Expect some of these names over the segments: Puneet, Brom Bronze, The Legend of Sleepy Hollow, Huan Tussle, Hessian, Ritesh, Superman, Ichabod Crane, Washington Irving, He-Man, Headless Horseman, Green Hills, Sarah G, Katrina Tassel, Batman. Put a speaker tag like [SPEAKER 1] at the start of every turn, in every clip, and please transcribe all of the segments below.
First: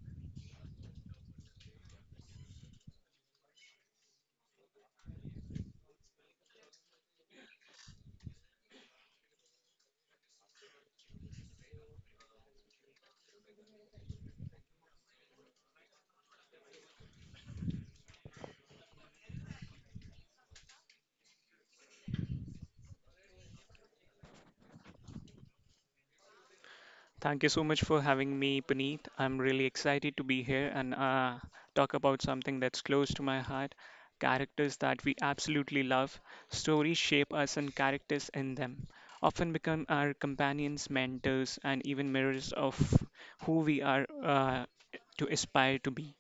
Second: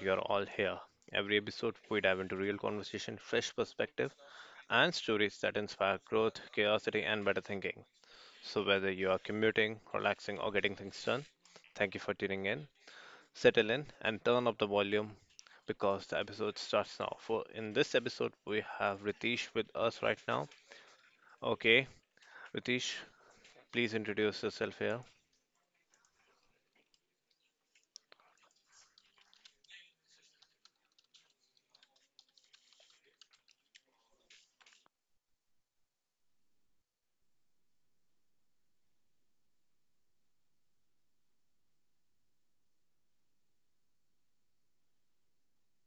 [SPEAKER 1] you're all here. Every episode, we dive into real conversation, fresh perspective, and stories that inspire growth, curiosity, and better thinking. So, whether you are commuting, relaxing, or getting things done, thank you for tuning in. Settle in and turn up the volume because the episode starts now. For in this episode, we have Ritesh with us right now. Okay, Ritesh, please introduce yourself here.
[SPEAKER 2] Thank you so much for having me, Puneet. I'm really excited to be here and talk about something that's close to my heart, characters that we absolutely love. Stories shape us, and characters in them often become our companions, mentors, and even mirrors of who we are to aspire to be.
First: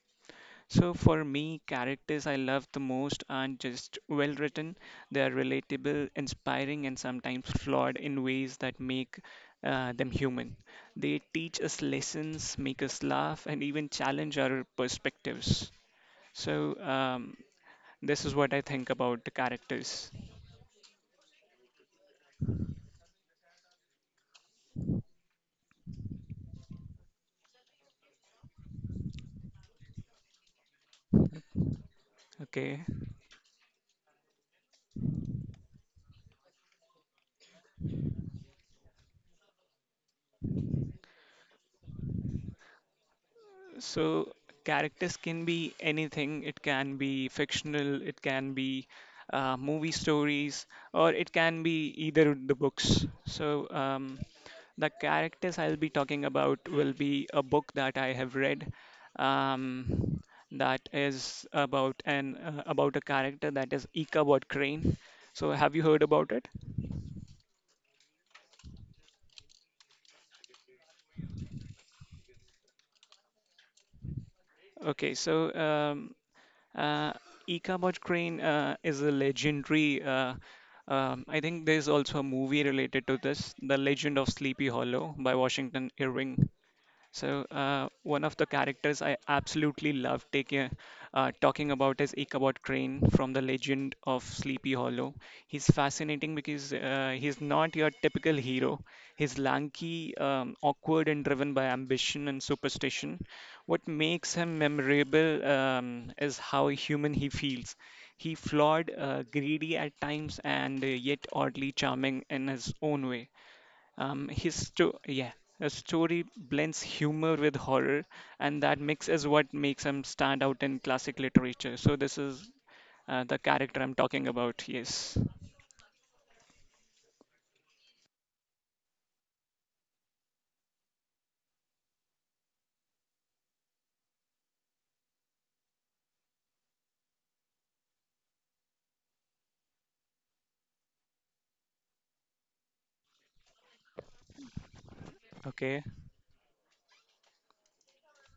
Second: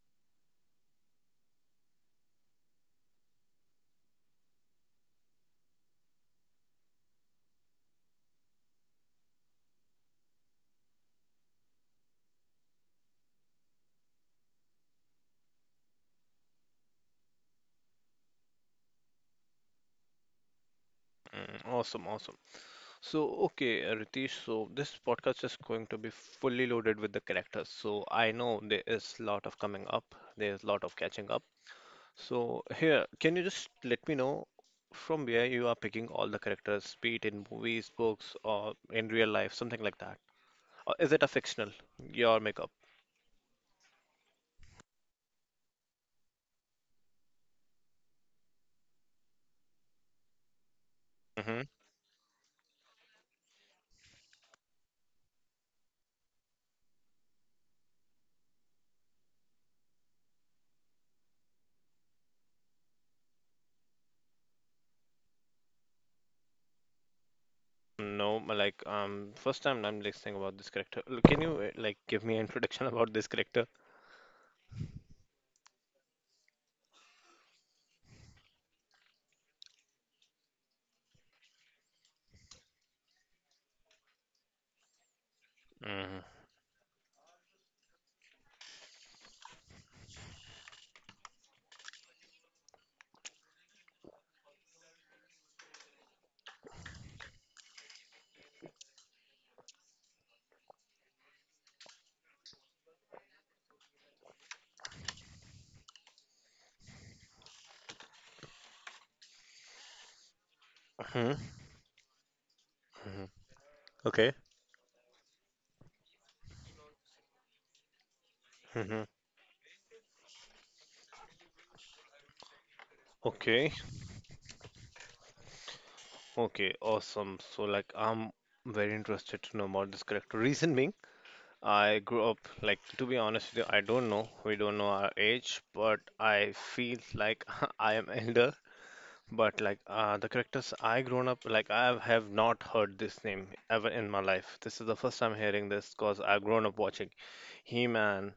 [SPEAKER 2] So for me, characters I love the most aren't just well written, they are relatable, inspiring, and sometimes flawed in ways that make them human. They teach us lessons, make us laugh, and even challenge our perspectives. So um, this is what I think about the characters.
[SPEAKER 1] Awesome, awesome. So, okay, Ritesh, so this podcast is going to be fully loaded with the characters. So, I know there is a lot of coming up, there's a lot of catching up. So,
[SPEAKER 2] Okay.
[SPEAKER 1] here, can you just let me know from where you are picking all the characters, be it in movies, books, or in real life, something like that? Or is it a fictional, your makeup?
[SPEAKER 2] So characters can be anything. It can be fictional, it can be movie stories, or it
[SPEAKER 1] Mm-hmm.
[SPEAKER 2] can be either of the books. The characters I'll be talking about will be a book that I have read. Um, that is about an about a character that is Ichabod Crane. So have you heard about it?
[SPEAKER 1] No, but like, first time I'm listening about this character. Can you, like, give me an introduction about this character?
[SPEAKER 2] Okay, so um, Uh, Ichabod Crane is a legendary. I think there's also a movie related to this, The Legend of Sleepy Hollow by Washington
[SPEAKER 1] Mm-hmm.
[SPEAKER 2] Irving. So one of the characters I absolutely love taking talking about is Ichabod Crane from the Legend of Sleepy Hollow. He's fascinating because he's not your typical hero. He's lanky, awkward, and driven by ambition and superstition. What makes him memorable is how human he feels. He flawed, greedy at times, and yet
[SPEAKER 1] Mm-hmm.
[SPEAKER 2] oddly charming in his own
[SPEAKER 1] Mm-hmm.
[SPEAKER 2] way. Um,
[SPEAKER 1] Okay.
[SPEAKER 2] his sto- yeah, a story blends humor with horror, and that
[SPEAKER 1] Mm-hmm.
[SPEAKER 2] mix is what makes him stand out in classic literature. So this is the
[SPEAKER 1] Okay,
[SPEAKER 2] character I'm talking about. Yes.
[SPEAKER 1] okay, awesome. So like I'm very interested to know about this character. Reason being, I grew up like to be honest with you, I don't know. We don't know our age, but I feel like I am elder. But like the characters I grown up like I have not heard this name ever in my life. This is the first time hearing
[SPEAKER 2] Okay.
[SPEAKER 1] this because I've grown up watching He-Man.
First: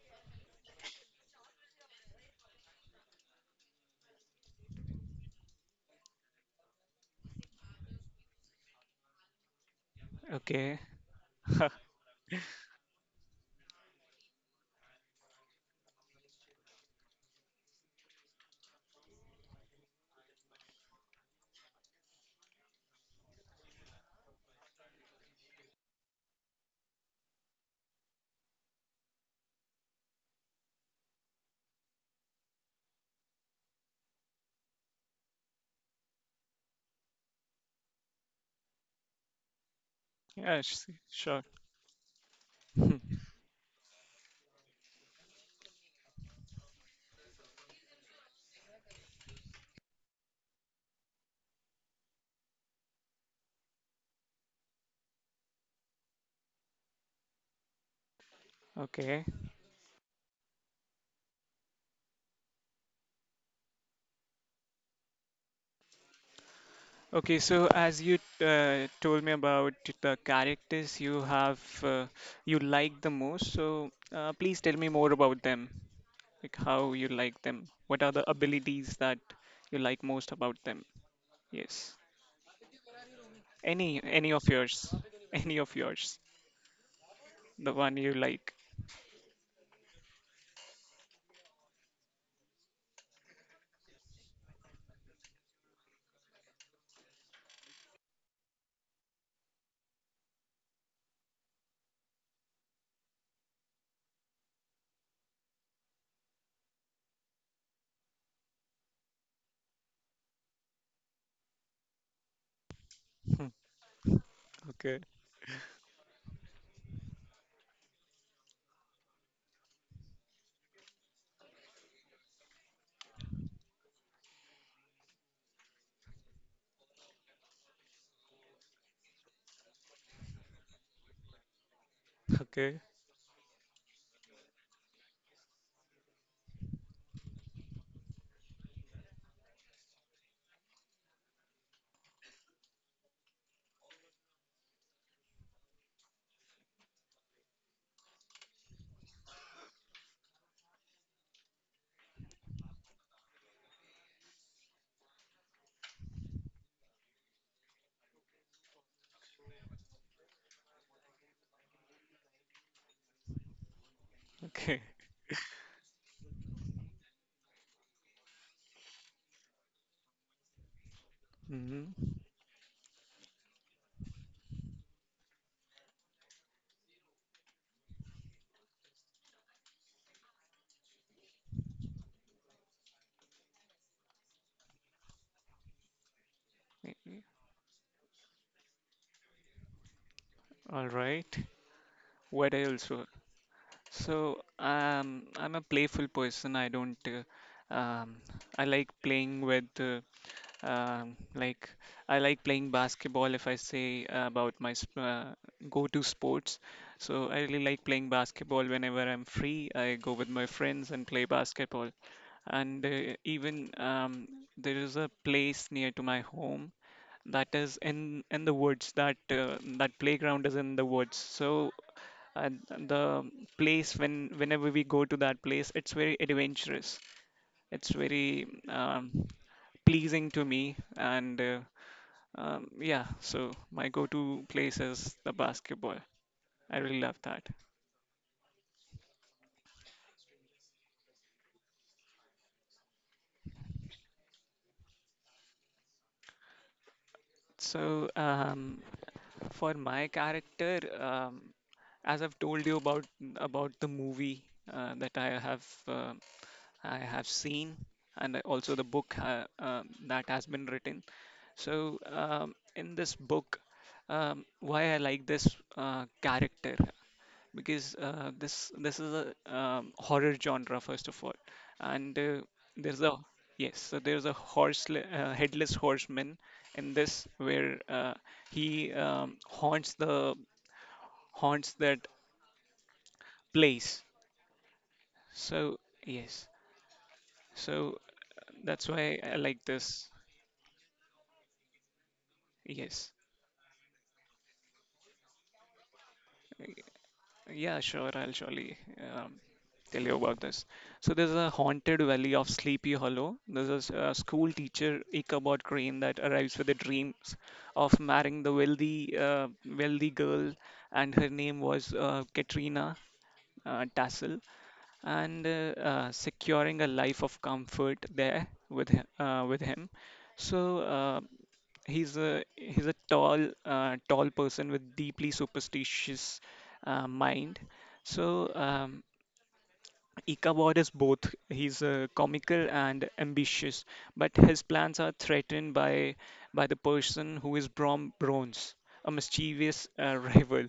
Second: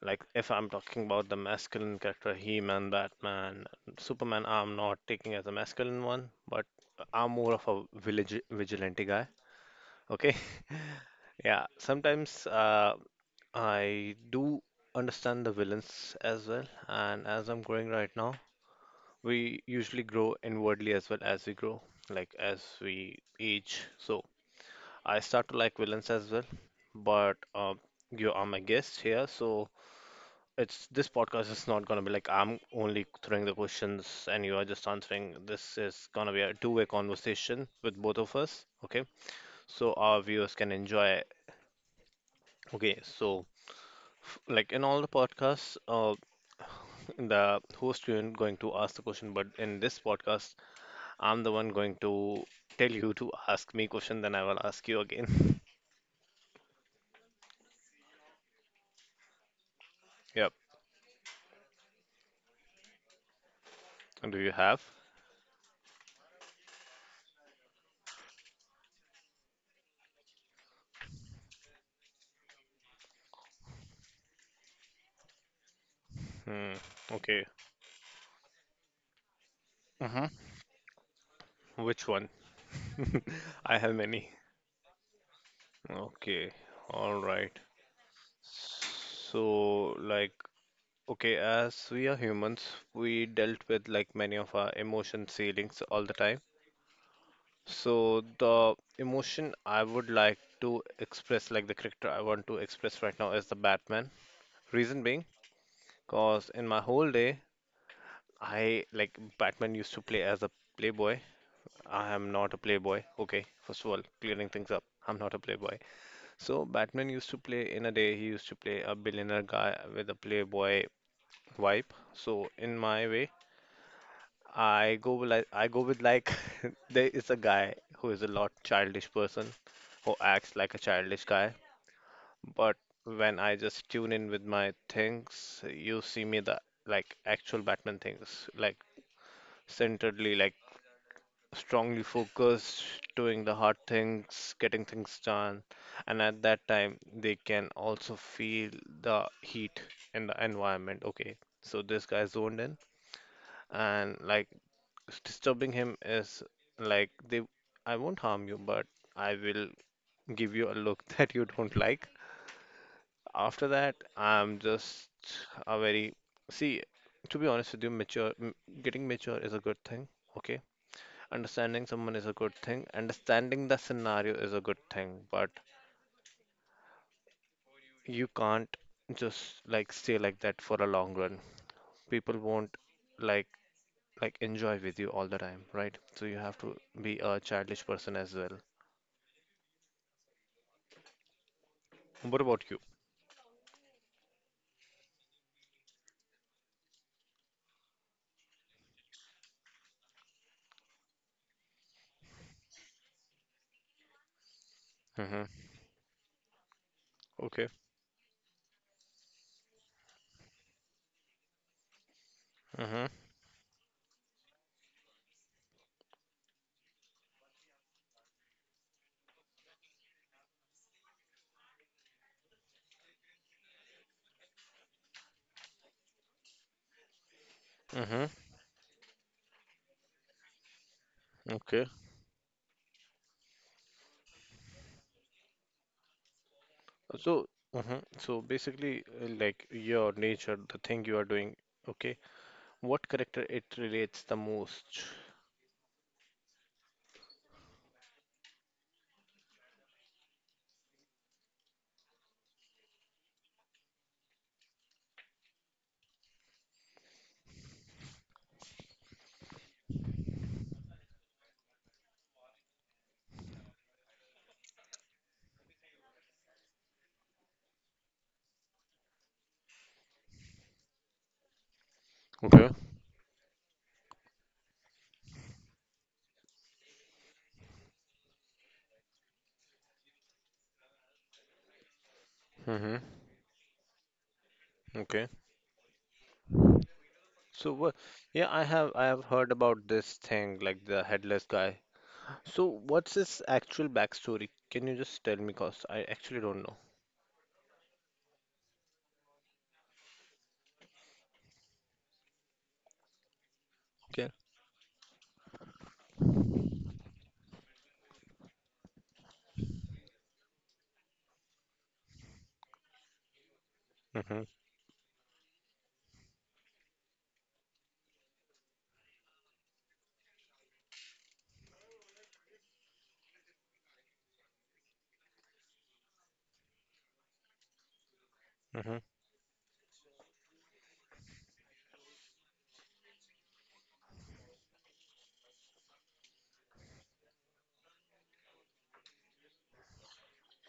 [SPEAKER 1] Like, if I'm talking about the masculine character, He-Man, Batman, Superman, I'm not taking as a masculine one, but I'm more of a village vigilante guy. Okay,
[SPEAKER 2] Okay.
[SPEAKER 1] yeah.
[SPEAKER 2] yeah.
[SPEAKER 1] Sometimes I do understand the villains as well, and as I'm growing right now, we usually grow inwardly as well as we grow, like as we age. So I start to like villains as well, but you are my guest here, so It's this podcast is not gonna be like I'm only throwing the questions and you are just answering. This is gonna be a two-way conversation with both of us, okay? So our viewers can
[SPEAKER 2] s-
[SPEAKER 1] enjoy.
[SPEAKER 2] Sure. Hmm.
[SPEAKER 1] Okay, so like in all the podcasts, the host isn't going to ask the question, but in this podcast, I'm the one going to tell you to ask me question, then I will ask you again.
[SPEAKER 2] Okay.
[SPEAKER 1] Yep. Do you have?
[SPEAKER 2] Okay. So as you told me about the characters you have, you like the most. So please tell me more about them.
[SPEAKER 1] Hmm.
[SPEAKER 2] Like how you
[SPEAKER 1] Okay.
[SPEAKER 2] like them. What are the abilities that you like most about them? Yes.
[SPEAKER 1] Which one? I have
[SPEAKER 2] Any
[SPEAKER 1] many.
[SPEAKER 2] any of yours, any of yours,
[SPEAKER 1] Okay. All right.
[SPEAKER 2] the one you like.
[SPEAKER 1] So, like, okay, as we are humans, we dealt with like many of our emotion feelings all the time. So, the emotion I would like to express, like the character I want to express right now, is the Batman. Reason being, cause in my whole day, I like Batman used to play as a playboy. I am not a playboy. Okay,
[SPEAKER 2] Hmm,
[SPEAKER 1] first of all, clearing things up.
[SPEAKER 2] okay,
[SPEAKER 1] I'm not a playboy. So Batman used to play in a day. He used to play a billionaire guy with a playboy vibe. So in my way, I go with like there is a guy who is a lot childish person who acts like a childish guy, but
[SPEAKER 2] okay,
[SPEAKER 1] when I just tune in with my things, you see me the like actual Batman things, like centeredly, like strongly focused, doing the hard things, getting things done, and at that time they can also feel the heat in the environment. Okay, so this guy zoned in and like disturbing him is like they I won't harm you, but I will give you a look that you don't like. After that, I'm
[SPEAKER 2] okay.
[SPEAKER 1] just a very see, to be honest with you, mature getting mature is a good thing. Okay, understanding
[SPEAKER 2] Mhm.
[SPEAKER 1] someone is a good thing. Understanding the scenario is a good thing, but you can't just like stay like that for a long run. People won't like like enjoy with you all the time, right? So you have to be a childish person as well.
[SPEAKER 2] All right.
[SPEAKER 1] What
[SPEAKER 2] What
[SPEAKER 1] about you?
[SPEAKER 2] else? Wa- So, I'm a playful person. I don't. Um, I like playing with. Like I like playing basketball. If I say about my
[SPEAKER 1] Mm-hmm.
[SPEAKER 2] go-to sports, so I really
[SPEAKER 1] Okay.
[SPEAKER 2] like playing basketball. Whenever I'm free, I go with my friends and play basketball. And
[SPEAKER 1] Mm-hmm.
[SPEAKER 2] even there is a place near to my home that is in the woods. That playground is in the woods. So the place when whenever we go to that place, it's very adventurous. It's
[SPEAKER 1] Mm-hmm.
[SPEAKER 2] very pleasing to me, and uh,
[SPEAKER 1] Okay.
[SPEAKER 2] um, yeah, so my go-to place is the basketball. I really love that.
[SPEAKER 1] So, so basically, like your nature, the thing you are doing, okay, what character it relates the most?
[SPEAKER 2] So, for my character, as I've told you about the movie that I have seen, and also the book that has been written. In this book, why I like this character, because this is a horror genre first of all, and
[SPEAKER 1] Okay.
[SPEAKER 2] there's a yes, so there's a horse headless horseman in this where he haunts the haunts that
[SPEAKER 1] Mm-hmm.
[SPEAKER 2] place.
[SPEAKER 1] Okay.
[SPEAKER 2] So yes,
[SPEAKER 1] So what?
[SPEAKER 2] so
[SPEAKER 1] Yeah, I
[SPEAKER 2] that's
[SPEAKER 1] have I
[SPEAKER 2] why
[SPEAKER 1] have
[SPEAKER 2] I
[SPEAKER 1] heard
[SPEAKER 2] like
[SPEAKER 1] about
[SPEAKER 2] this.
[SPEAKER 1] this thing, like the headless guy. So
[SPEAKER 2] Yes,
[SPEAKER 1] what's his actual backstory? Can you just tell me, cause I actually don't know.
[SPEAKER 2] yeah, sure. I'll surely um, tell you about this. So there's a haunted valley of Sleepy Hollow. There's a, s- a
[SPEAKER 1] Okay.
[SPEAKER 2] school teacher Ichabod Crane that arrives with the dreams of marrying the wealthy girl, and her name was Katrina Tassel,
[SPEAKER 1] Mm-hmm.
[SPEAKER 2] and securing a life of comfort there with with him. So. He's a tall tall person with deeply superstitious mind, so
[SPEAKER 1] Mm-hmm.
[SPEAKER 2] um, Ichabod is both he's comical and ambitious, but his plans are threatened by the person who is Brom Bronze, a mischievous rival,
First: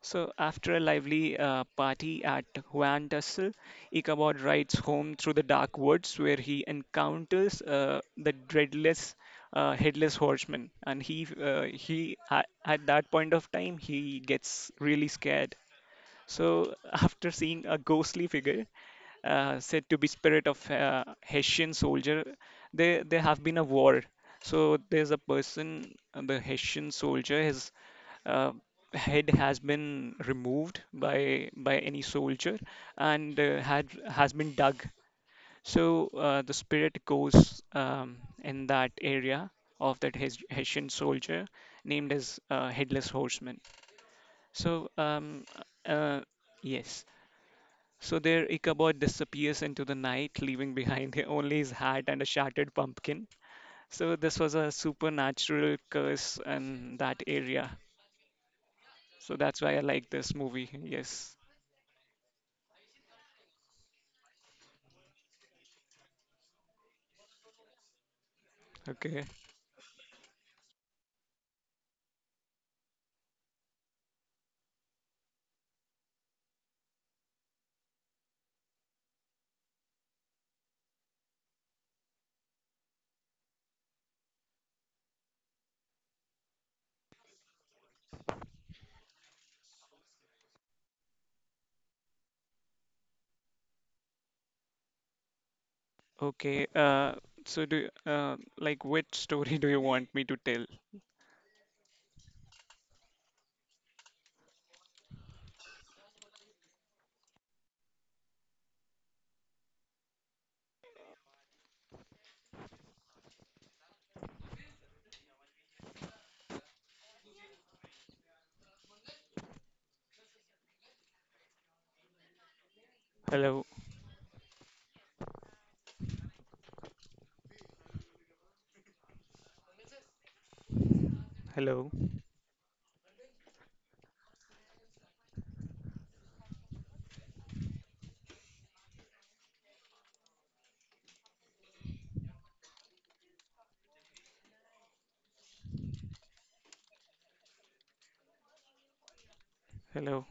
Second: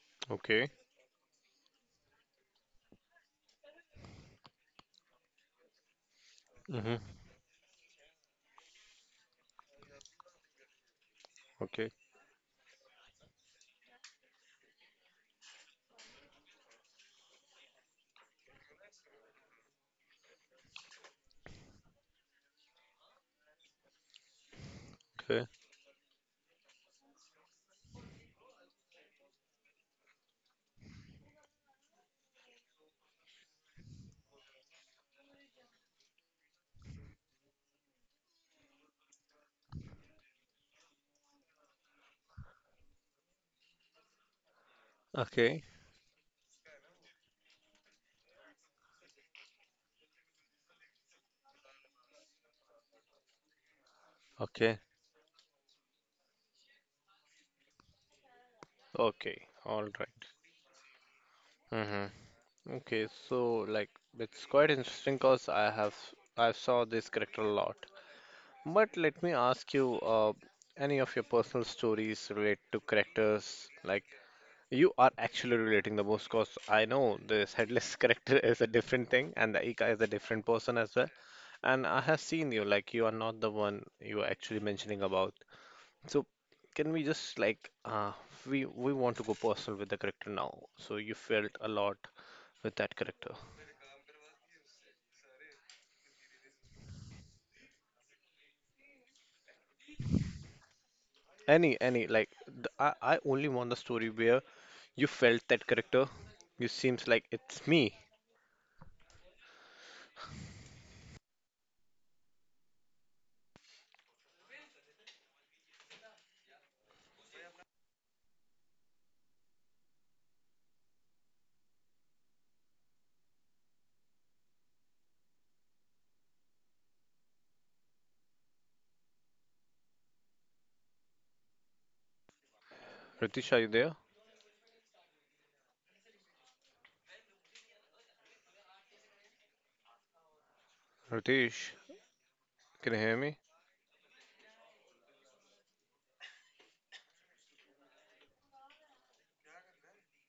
[SPEAKER 2] so,
[SPEAKER 1] Okay.
[SPEAKER 2] after a lively party at Huan Tussle, Ichabod rides home through the dark woods where he
[SPEAKER 1] Mm-hmm.
[SPEAKER 2] encounters the dreadless headless horseman. And he,
[SPEAKER 1] Okay.
[SPEAKER 2] at that point of time, he gets really scared. So, after seeing a ghostly figure, said to be spirit of Hessian soldier. There have been a war, so there's a
[SPEAKER 1] Okay.
[SPEAKER 2] person, the Hessian soldier, his uh, head has been removed by any soldier, and had has been dug. So the spirit goes in that area of that Hessian soldier named as Headless Horseman. So um,
[SPEAKER 1] Okay.
[SPEAKER 2] uh, yes. So there, Ichabod disappears into the night, leaving behind only his hat and a shattered pumpkin. So this was a
[SPEAKER 1] Okay.
[SPEAKER 2] supernatural curse in that area. So
[SPEAKER 1] Okay.
[SPEAKER 2] that's why I
[SPEAKER 1] All
[SPEAKER 2] like
[SPEAKER 1] right.
[SPEAKER 2] this movie. Yes.
[SPEAKER 1] Mm-hmm. Okay, so like it's quite interesting because I saw this character a lot. But
[SPEAKER 2] Okay.
[SPEAKER 1] let me ask you, any of your personal stories relate to characters like you are actually relating the most? Because I know this headless character is a different thing, and the Ika is a different person as well. And I have seen you like you are not the one you are actually mentioning about. So can we just like we want to go personal with the character now? So you felt a lot with that character.
[SPEAKER 2] Okay. So do like which story do you want me to tell?
[SPEAKER 1] Like I only want the story where you felt that character. You seems like it's me.
[SPEAKER 2] Hello. Hello.
[SPEAKER 1] Ritesh, are you there? Ritesh, can you hear me?
[SPEAKER 2] Hello.